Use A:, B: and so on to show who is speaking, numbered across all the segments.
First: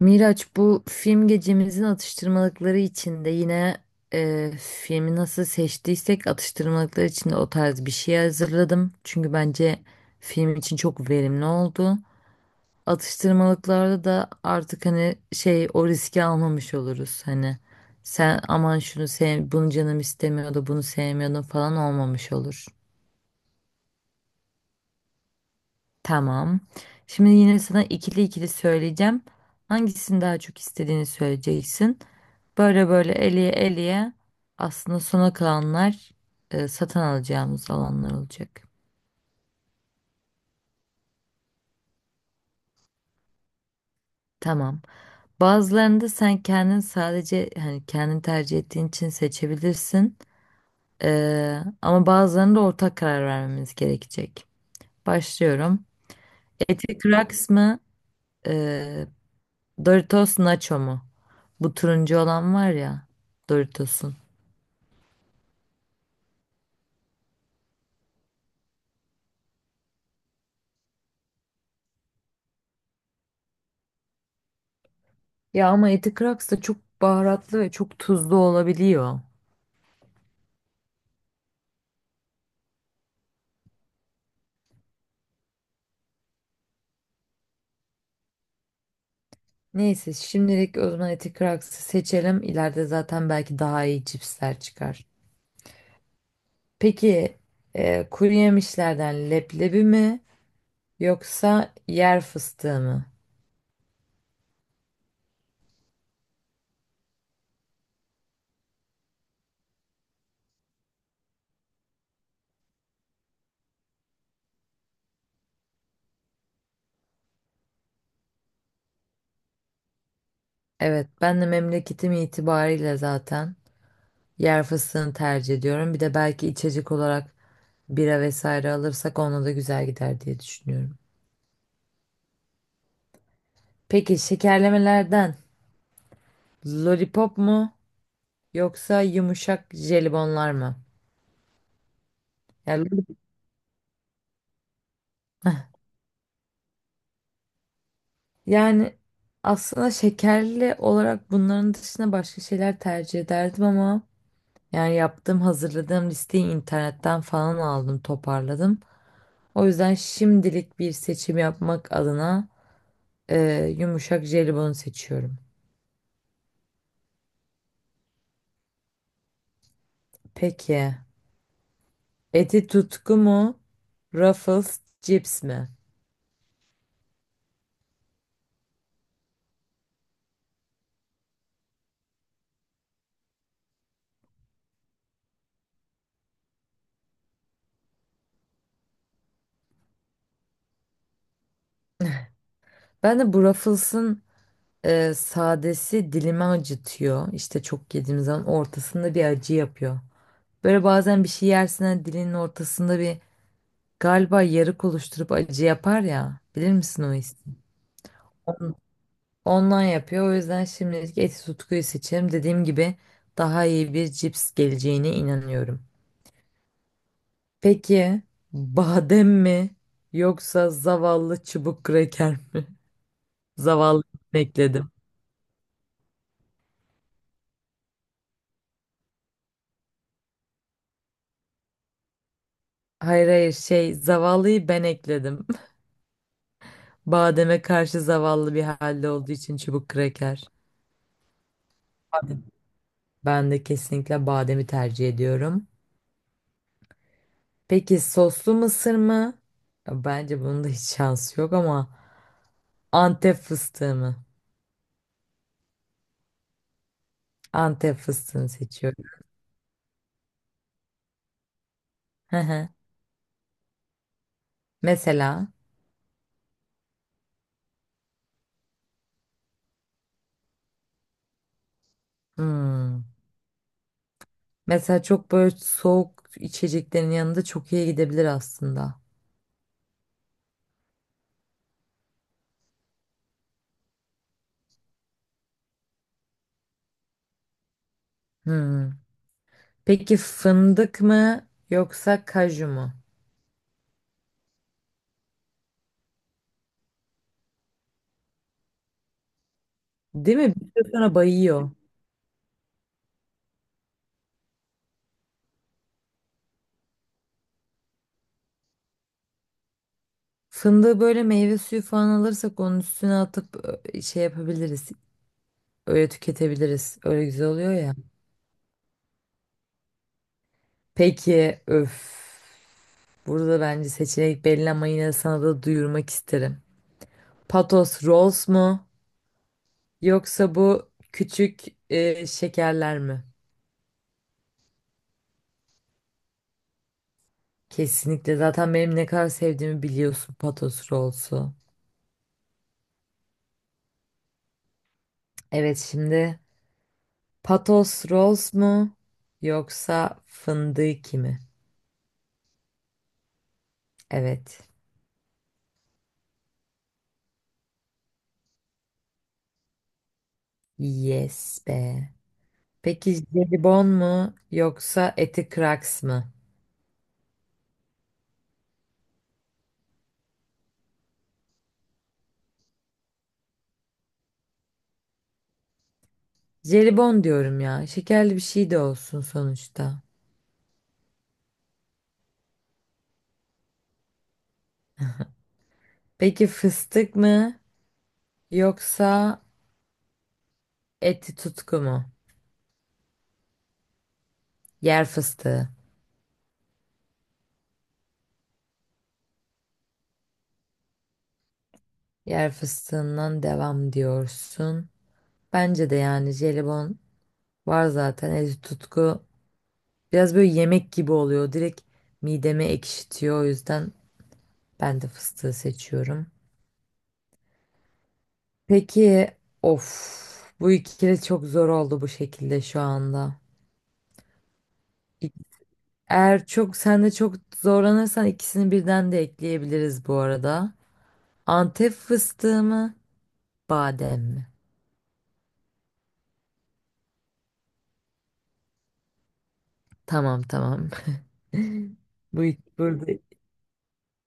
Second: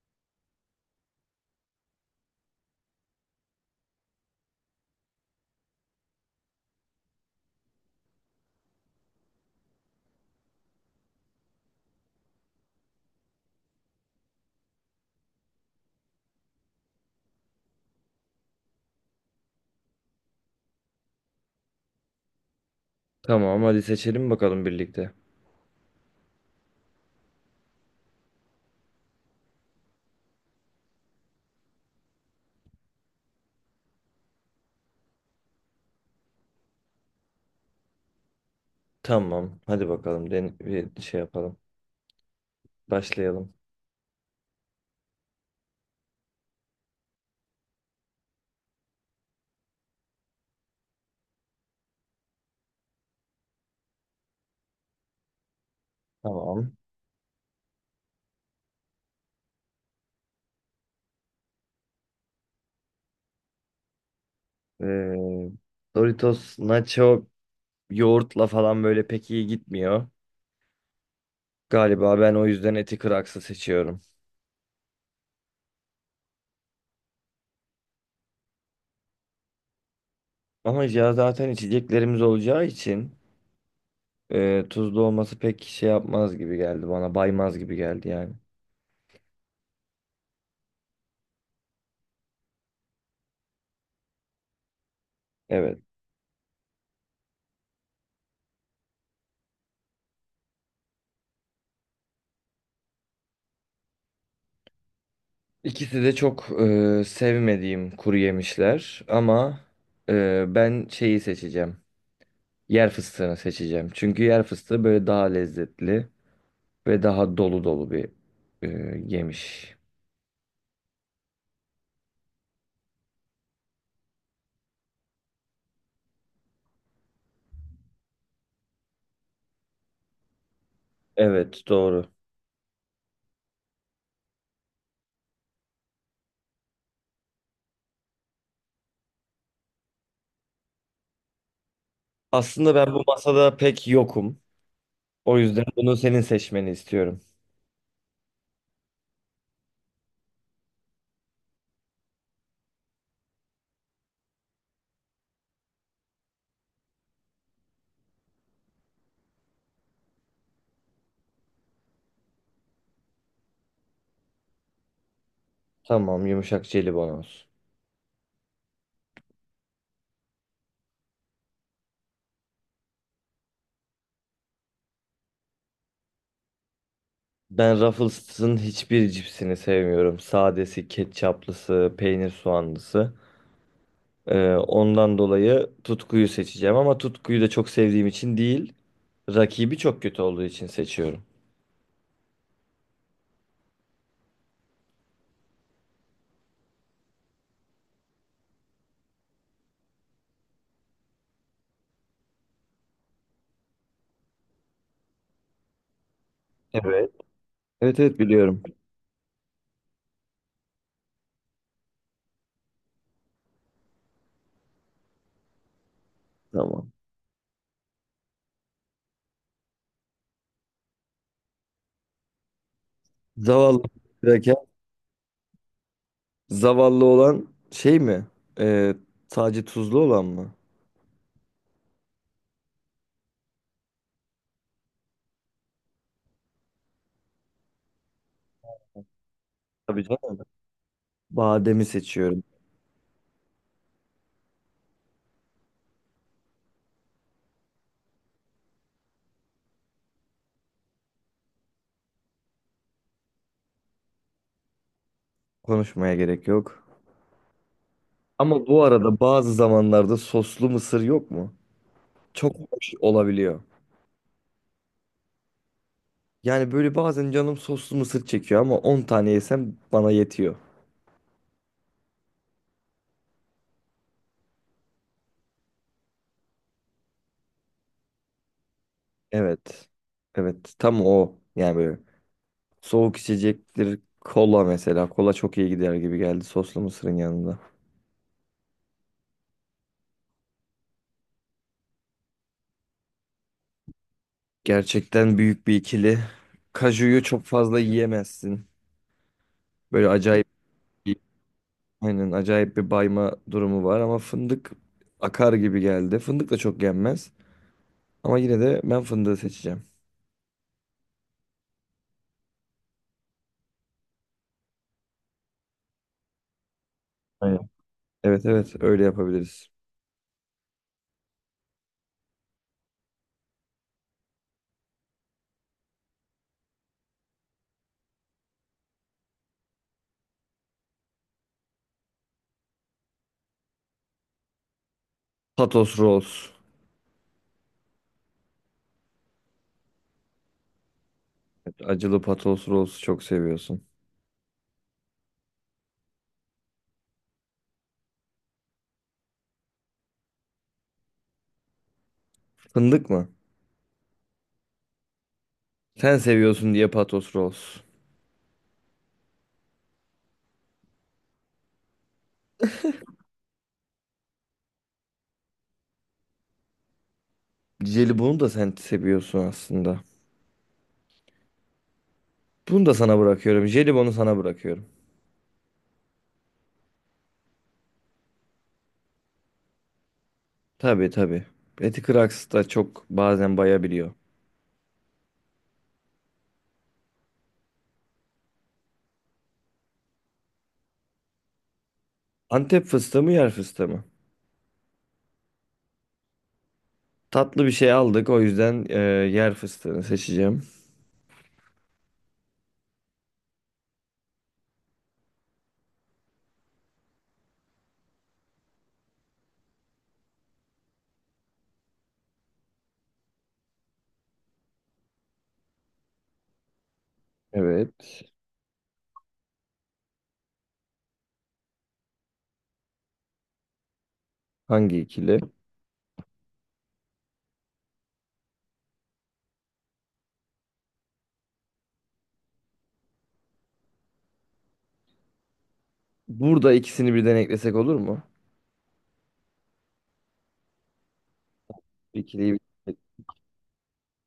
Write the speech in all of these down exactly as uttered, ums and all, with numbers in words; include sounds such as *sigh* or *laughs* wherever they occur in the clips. A: Miraç, bu film gecemizin atıştırmalıkları içinde yine e, filmi nasıl seçtiysek atıştırmalıklar içinde o tarz bir şey hazırladım. Çünkü bence film için çok verimli oldu. Atıştırmalıklarda da artık hani şey o riski almamış oluruz. Hani sen aman şunu sev, bunu canım istemiyordu, bunu sevmiyordum falan olmamış olur.
B: Tamam, hadi seçelim bakalım birlikte.
A: Tamam. Şimdi yine sana ikili ikili söyleyeceğim. Hangisini daha çok istediğini söyleyeceksin. Böyle böyle eleye eleye aslında sona kalanlar e, satın alacağımız alanlar olacak.
B: Tamam, hadi bakalım den bir şey yapalım. Başlayalım.
A: Tamam. Bazılarını da sen kendin sadece hani kendin tercih ettiğin için seçebilirsin. Ee, ama bazılarını da ortak karar vermemiz gerekecek. Başlıyorum.
B: Tamam.
A: Eti kıraks mı? e, Doritos Nacho mu? Bu turuncu olan var ya, Doritos'un.
B: Ee, Doritos nacho yoğurtla falan böyle pek iyi gitmiyor. Galiba ben o yüzden eti kraksı seçiyorum.
A: Ya ama eti Kraks da çok baharatlı ve çok tuzlu olabiliyor.
B: Ama ya zaten içeceklerimiz olacağı için e, tuzlu olması pek şey yapmaz gibi geldi bana. Baymaz gibi geldi yani.
A: Neyse şimdilik o zaman eti Kraks'ı seçelim. İleride zaten belki daha iyi cipsler çıkar.
B: Evet.
A: Peki, e, kuru yemişlerden leblebi mi yoksa yer fıstığı mı?
B: İkisi de çok e, sevmediğim kuru yemişler ama e, ben şeyi seçeceğim. Yer fıstığını seçeceğim. Çünkü yer fıstığı böyle daha lezzetli ve daha dolu dolu bir e, yemiş.
A: Evet, ben de memleketim itibariyle zaten yer fıstığını tercih ediyorum. Bir de belki içecek olarak bira vesaire alırsak ona da güzel gider diye düşünüyorum.
B: Evet, doğru.
A: Peki şekerlemelerden lollipop mu yoksa yumuşak jelibonlar mı?
B: Aslında
A: Yani,
B: ben bu masada pek yokum. O yüzden bunu senin seçmeni istiyorum.
A: yani aslında şekerli olarak bunların dışında başka şeyler tercih ederdim ama yani yaptığım hazırladığım listeyi internetten falan aldım, toparladım. O yüzden şimdilik bir seçim yapmak adına e, yumuşak jelibonu seçiyorum.
B: Tamam, yumuşak jelibon olsun.
A: Peki Eti Tutku mu, Ruffles cips mi?
B: Ben Ruffles'ın hiçbir cipsini sevmiyorum. Sadesi, ketçaplısı, peynir soğanlısı. Ee, ondan dolayı Tutku'yu seçeceğim ama Tutku'yu da çok sevdiğim için değil, rakibi çok kötü olduğu için seçiyorum.
A: Ben de bu Ruffles'ın e, sadesi dilimi acıtıyor. İşte çok yediğim zaman ortasında bir acı yapıyor. Böyle bazen bir şey yersin, hani dilinin ortasında bir galiba yarık oluşturup acı yapar ya. Bilir misin
B: Evet.
A: o hissi?
B: Evet evet, biliyorum.
A: Ondan yapıyor. O yüzden şimdilik eti tutkuyu seçerim. Dediğim gibi daha iyi bir cips geleceğine inanıyorum.
B: Tamam.
A: Peki badem mi yoksa zavallı çubuk kraker mi? *laughs*
B: Zavallı
A: Zavallı
B: kraker.
A: ekledim.
B: Zavallı olan şey mi? Ee, Sadece tuzlu olan mı?
A: Hayır hayır, şey, zavallıyı ben ekledim. Bademe karşı zavallı bir halde olduğu için çubuk
B: Tabii canım.
A: kraker.
B: Bademi seçiyorum.
A: Ben de kesinlikle bademi tercih ediyorum. Peki, soslu mısır mı? Ya bence bunun da hiç şansı yok ama Antep fıstığı mı?
B: Konuşmaya gerek yok.
A: Antep fıstığını
B: Ama bu
A: seçiyorum.
B: arada bazı zamanlarda soslu mısır yok mu?
A: Hı
B: Çok
A: hı.
B: hoş olabiliyor.
A: Mesela
B: Yani böyle bazen canım soslu mısır çekiyor ama on tane yesem bana yetiyor.
A: hmm, mesela çok böyle soğuk içeceklerin yanında çok iyi gidebilir aslında.
B: Evet. Evet, tam o. Yani böyle soğuk içecektir. Kola mesela. Kola çok iyi gider gibi geldi soslu mısırın yanında.
A: Hmm. Peki fındık mı yoksa kaju mu?
B: Gerçekten büyük bir ikili. Kaju'yu çok fazla yiyemezsin. Böyle
A: Değil
B: acayip
A: mi? Bir süre sonra
B: bir,
A: bayıyor.
B: aynen acayip bir bayma durumu var ama fındık akar gibi geldi. Fındık da çok yenmez ama yine de ben fındığı seçeceğim.
A: Fındığı böyle meyve suyu falan alırsak onun üstüne atıp ö, şey yapabiliriz. Öyle tüketebiliriz. Öyle güzel
B: Aynen.
A: oluyor ya.
B: Evet evet, öyle yapabiliriz.
A: Peki, öf. Burada bence seçenek belli ama yine de sana da duyurmak isterim. Patos Rolls mu? Yoksa bu küçük e, şekerler mi?
B: Patos rolls.
A: Kesinlikle. Zaten benim ne kadar sevdiğimi biliyorsun Patos Rolls'u.
B: Evet, acılı patos rolls çok seviyorsun.
A: Evet, şimdi Patos Rolls mu? Yoksa fındık mi?
B: Fındık mı?
A: Evet.
B: Sen seviyorsun diye patos rolls.
A: Yes be. Peki jelibon mu yoksa eti kraks mı?
B: Jelibonu da sen seviyorsun aslında. Bunu da sana bırakıyorum. Jelibonu sana bırakıyorum.
A: Jelibon diyorum ya. Şekerli bir şey de olsun sonuçta.
B: Tabii tabii. Eti kıraksı da çok bazen bayabiliyor.
A: Peki fıstık mı yoksa eti tutku mu?
B: Antep fıstığı mı, yer fıstığı mı?
A: Yer fıstığı.
B: Tatlı bir şey aldık, o yüzden e, yer fıstığını seçeceğim.
A: Yer fıstığından devam diyorsun. Bence de yani jelibon var zaten, eti tutku biraz böyle yemek gibi oluyor. Direkt mideme ekşitiyor. O yüzden ben de fıstığı seçiyorum.
B: Evet.
A: Peki, of, bu ikili çok zor oldu bu şekilde şu anda.
B: Hangi
A: İ-
B: ikili?
A: Eğer çok sen de çok zorlanırsan ikisini birden de ekleyebiliriz bu arada. Antep fıstığı mı, badem mi?
B: Burada ikisini birden eklesek olur mu?
A: Tamam tamam. *laughs* Bu
B: İkiliyi
A: ik-
B: bir.
A: burada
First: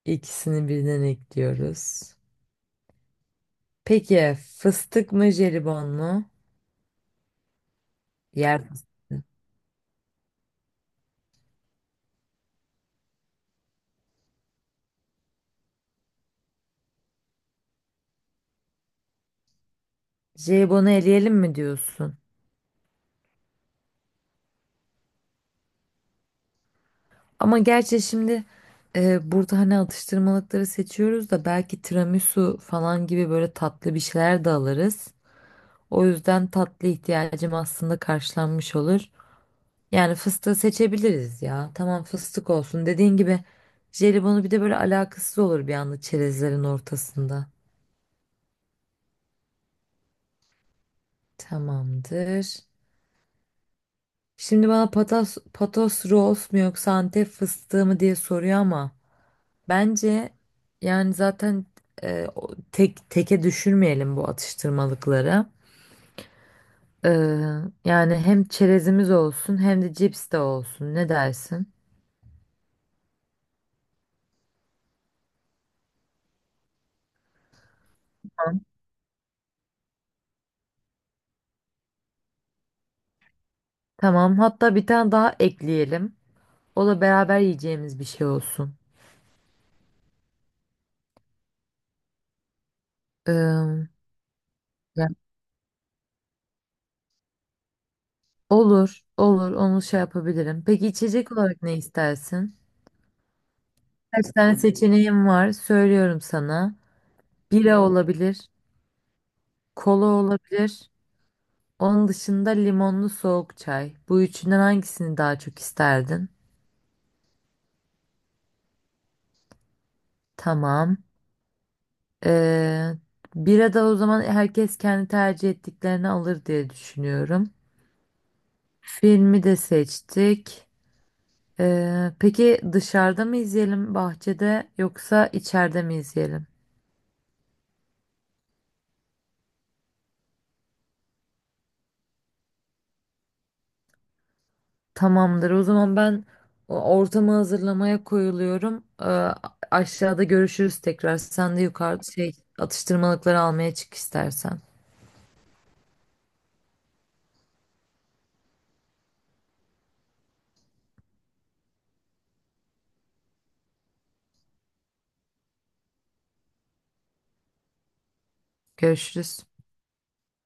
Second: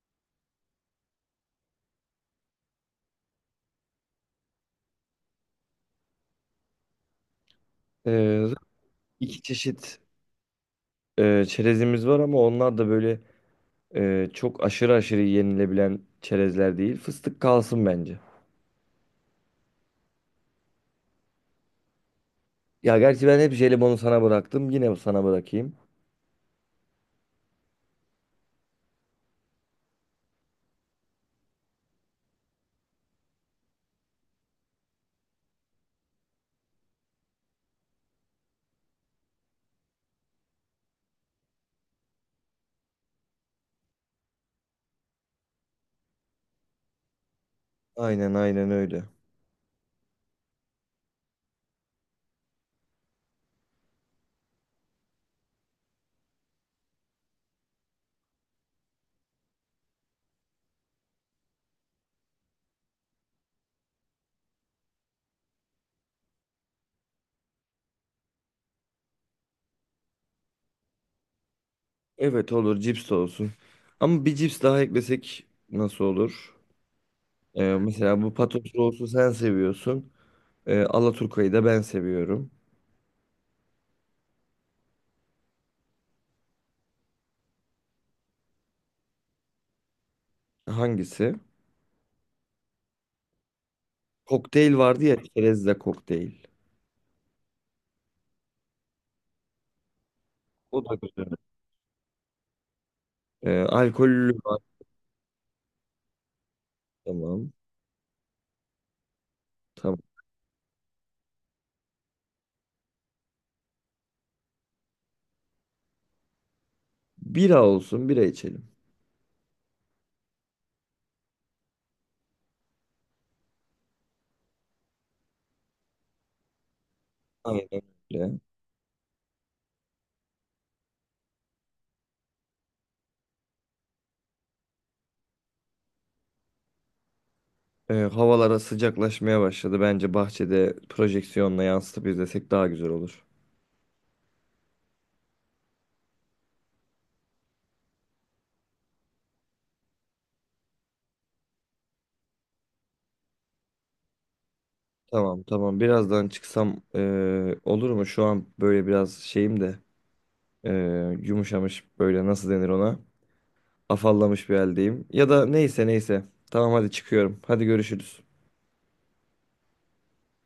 A: ikisini birden ekliyoruz. Peki fıstık mı, jelibon mu?
B: E,
A: Yer fıstığı.
B: iki çeşit e, çerezimiz var ama onlar da böyle e, çok aşırı aşırı yenilebilen çerezler değil. Fıstık kalsın bence.
A: Jelibonu eleyelim mi diyorsun?
B: Ya gerçi ben hep jelibonu sana bıraktım. Yine sana bırakayım.
A: Ama gerçi şimdi e, burada hani atıştırmalıkları seçiyoruz da belki tiramisu falan gibi böyle tatlı bir şeyler de alırız. O yüzden tatlı ihtiyacım aslında karşılanmış olur. Yani fıstığı seçebiliriz ya. Tamam, fıstık olsun. Dediğin gibi jelibonu bir de böyle alakasız olur bir anda çerezlerin ortasında.
B: Aynen aynen öyle.
A: Tamamdır. Şimdi bana patas, patos rolls mu yoksa Antep fıstığı mı diye soruyor ama. Bence yani zaten, e, o- tek teke düşürmeyelim bu atıştırmalıkları. E, Yani hem çerezimiz olsun hem de cips de olsun. Ne dersin?
B: Evet, olur, cips de olsun. Ama bir cips daha eklesek nasıl olur? Ee, mesela bu Patos
A: Tamam.
B: Rose'u sen seviyorsun. Ee, Alaturka'yı da ben seviyorum.
A: Tamam. Hatta bir tane daha ekleyelim. O da beraber yiyeceğimiz bir şey olsun.
B: Hangisi?
A: E,
B: Kokteyl vardı
A: Ya,
B: ya, çerezle kokteyl.
A: olur, olur. Onu şey yapabilirim.
B: O
A: Peki
B: da
A: içecek
B: güzel.
A: olarak ne istersin?
B: Ee,
A: Kaç
B: alkollü
A: tane
B: var.
A: seçeneğim var? Söylüyorum sana.
B: Tamam.
A: Bira olabilir,
B: Tamam.
A: kola olabilir. Onun dışında limonlu soğuk çay. Bu üçünden hangisini daha çok isterdin?
B: Bira olsun, bira içelim.
A: Tamam. Ee, Bira da o zaman herkes kendi tercih ettiklerini alır diye düşünüyorum.
B: Aynen öyle.
A: Filmi de seçtik. Ee, peki dışarıda mı izleyelim bahçede yoksa içeride mi izleyelim?
B: Ee, havalara sıcaklaşmaya başladı. Bence bahçede projeksiyonla yansıtıp izlesek daha güzel olur.
A: Tamamdır. O zaman ben o- ortamı hazırlamaya koyuluyorum. Ee, aşağıda görüşürüz tekrar. Sen de yukarıda şey, atıştırmalıkları almaya çık istersen.
B: Tamam tamam. Birazdan çıksam ee, olur mu? Şu an böyle biraz şeyim de ee, yumuşamış, böyle nasıl denir ona? Afallamış bir haldeyim. Ya da neyse neyse. Tamam, hadi çıkıyorum. Hadi görüşürüz.
A: Görüşürüz.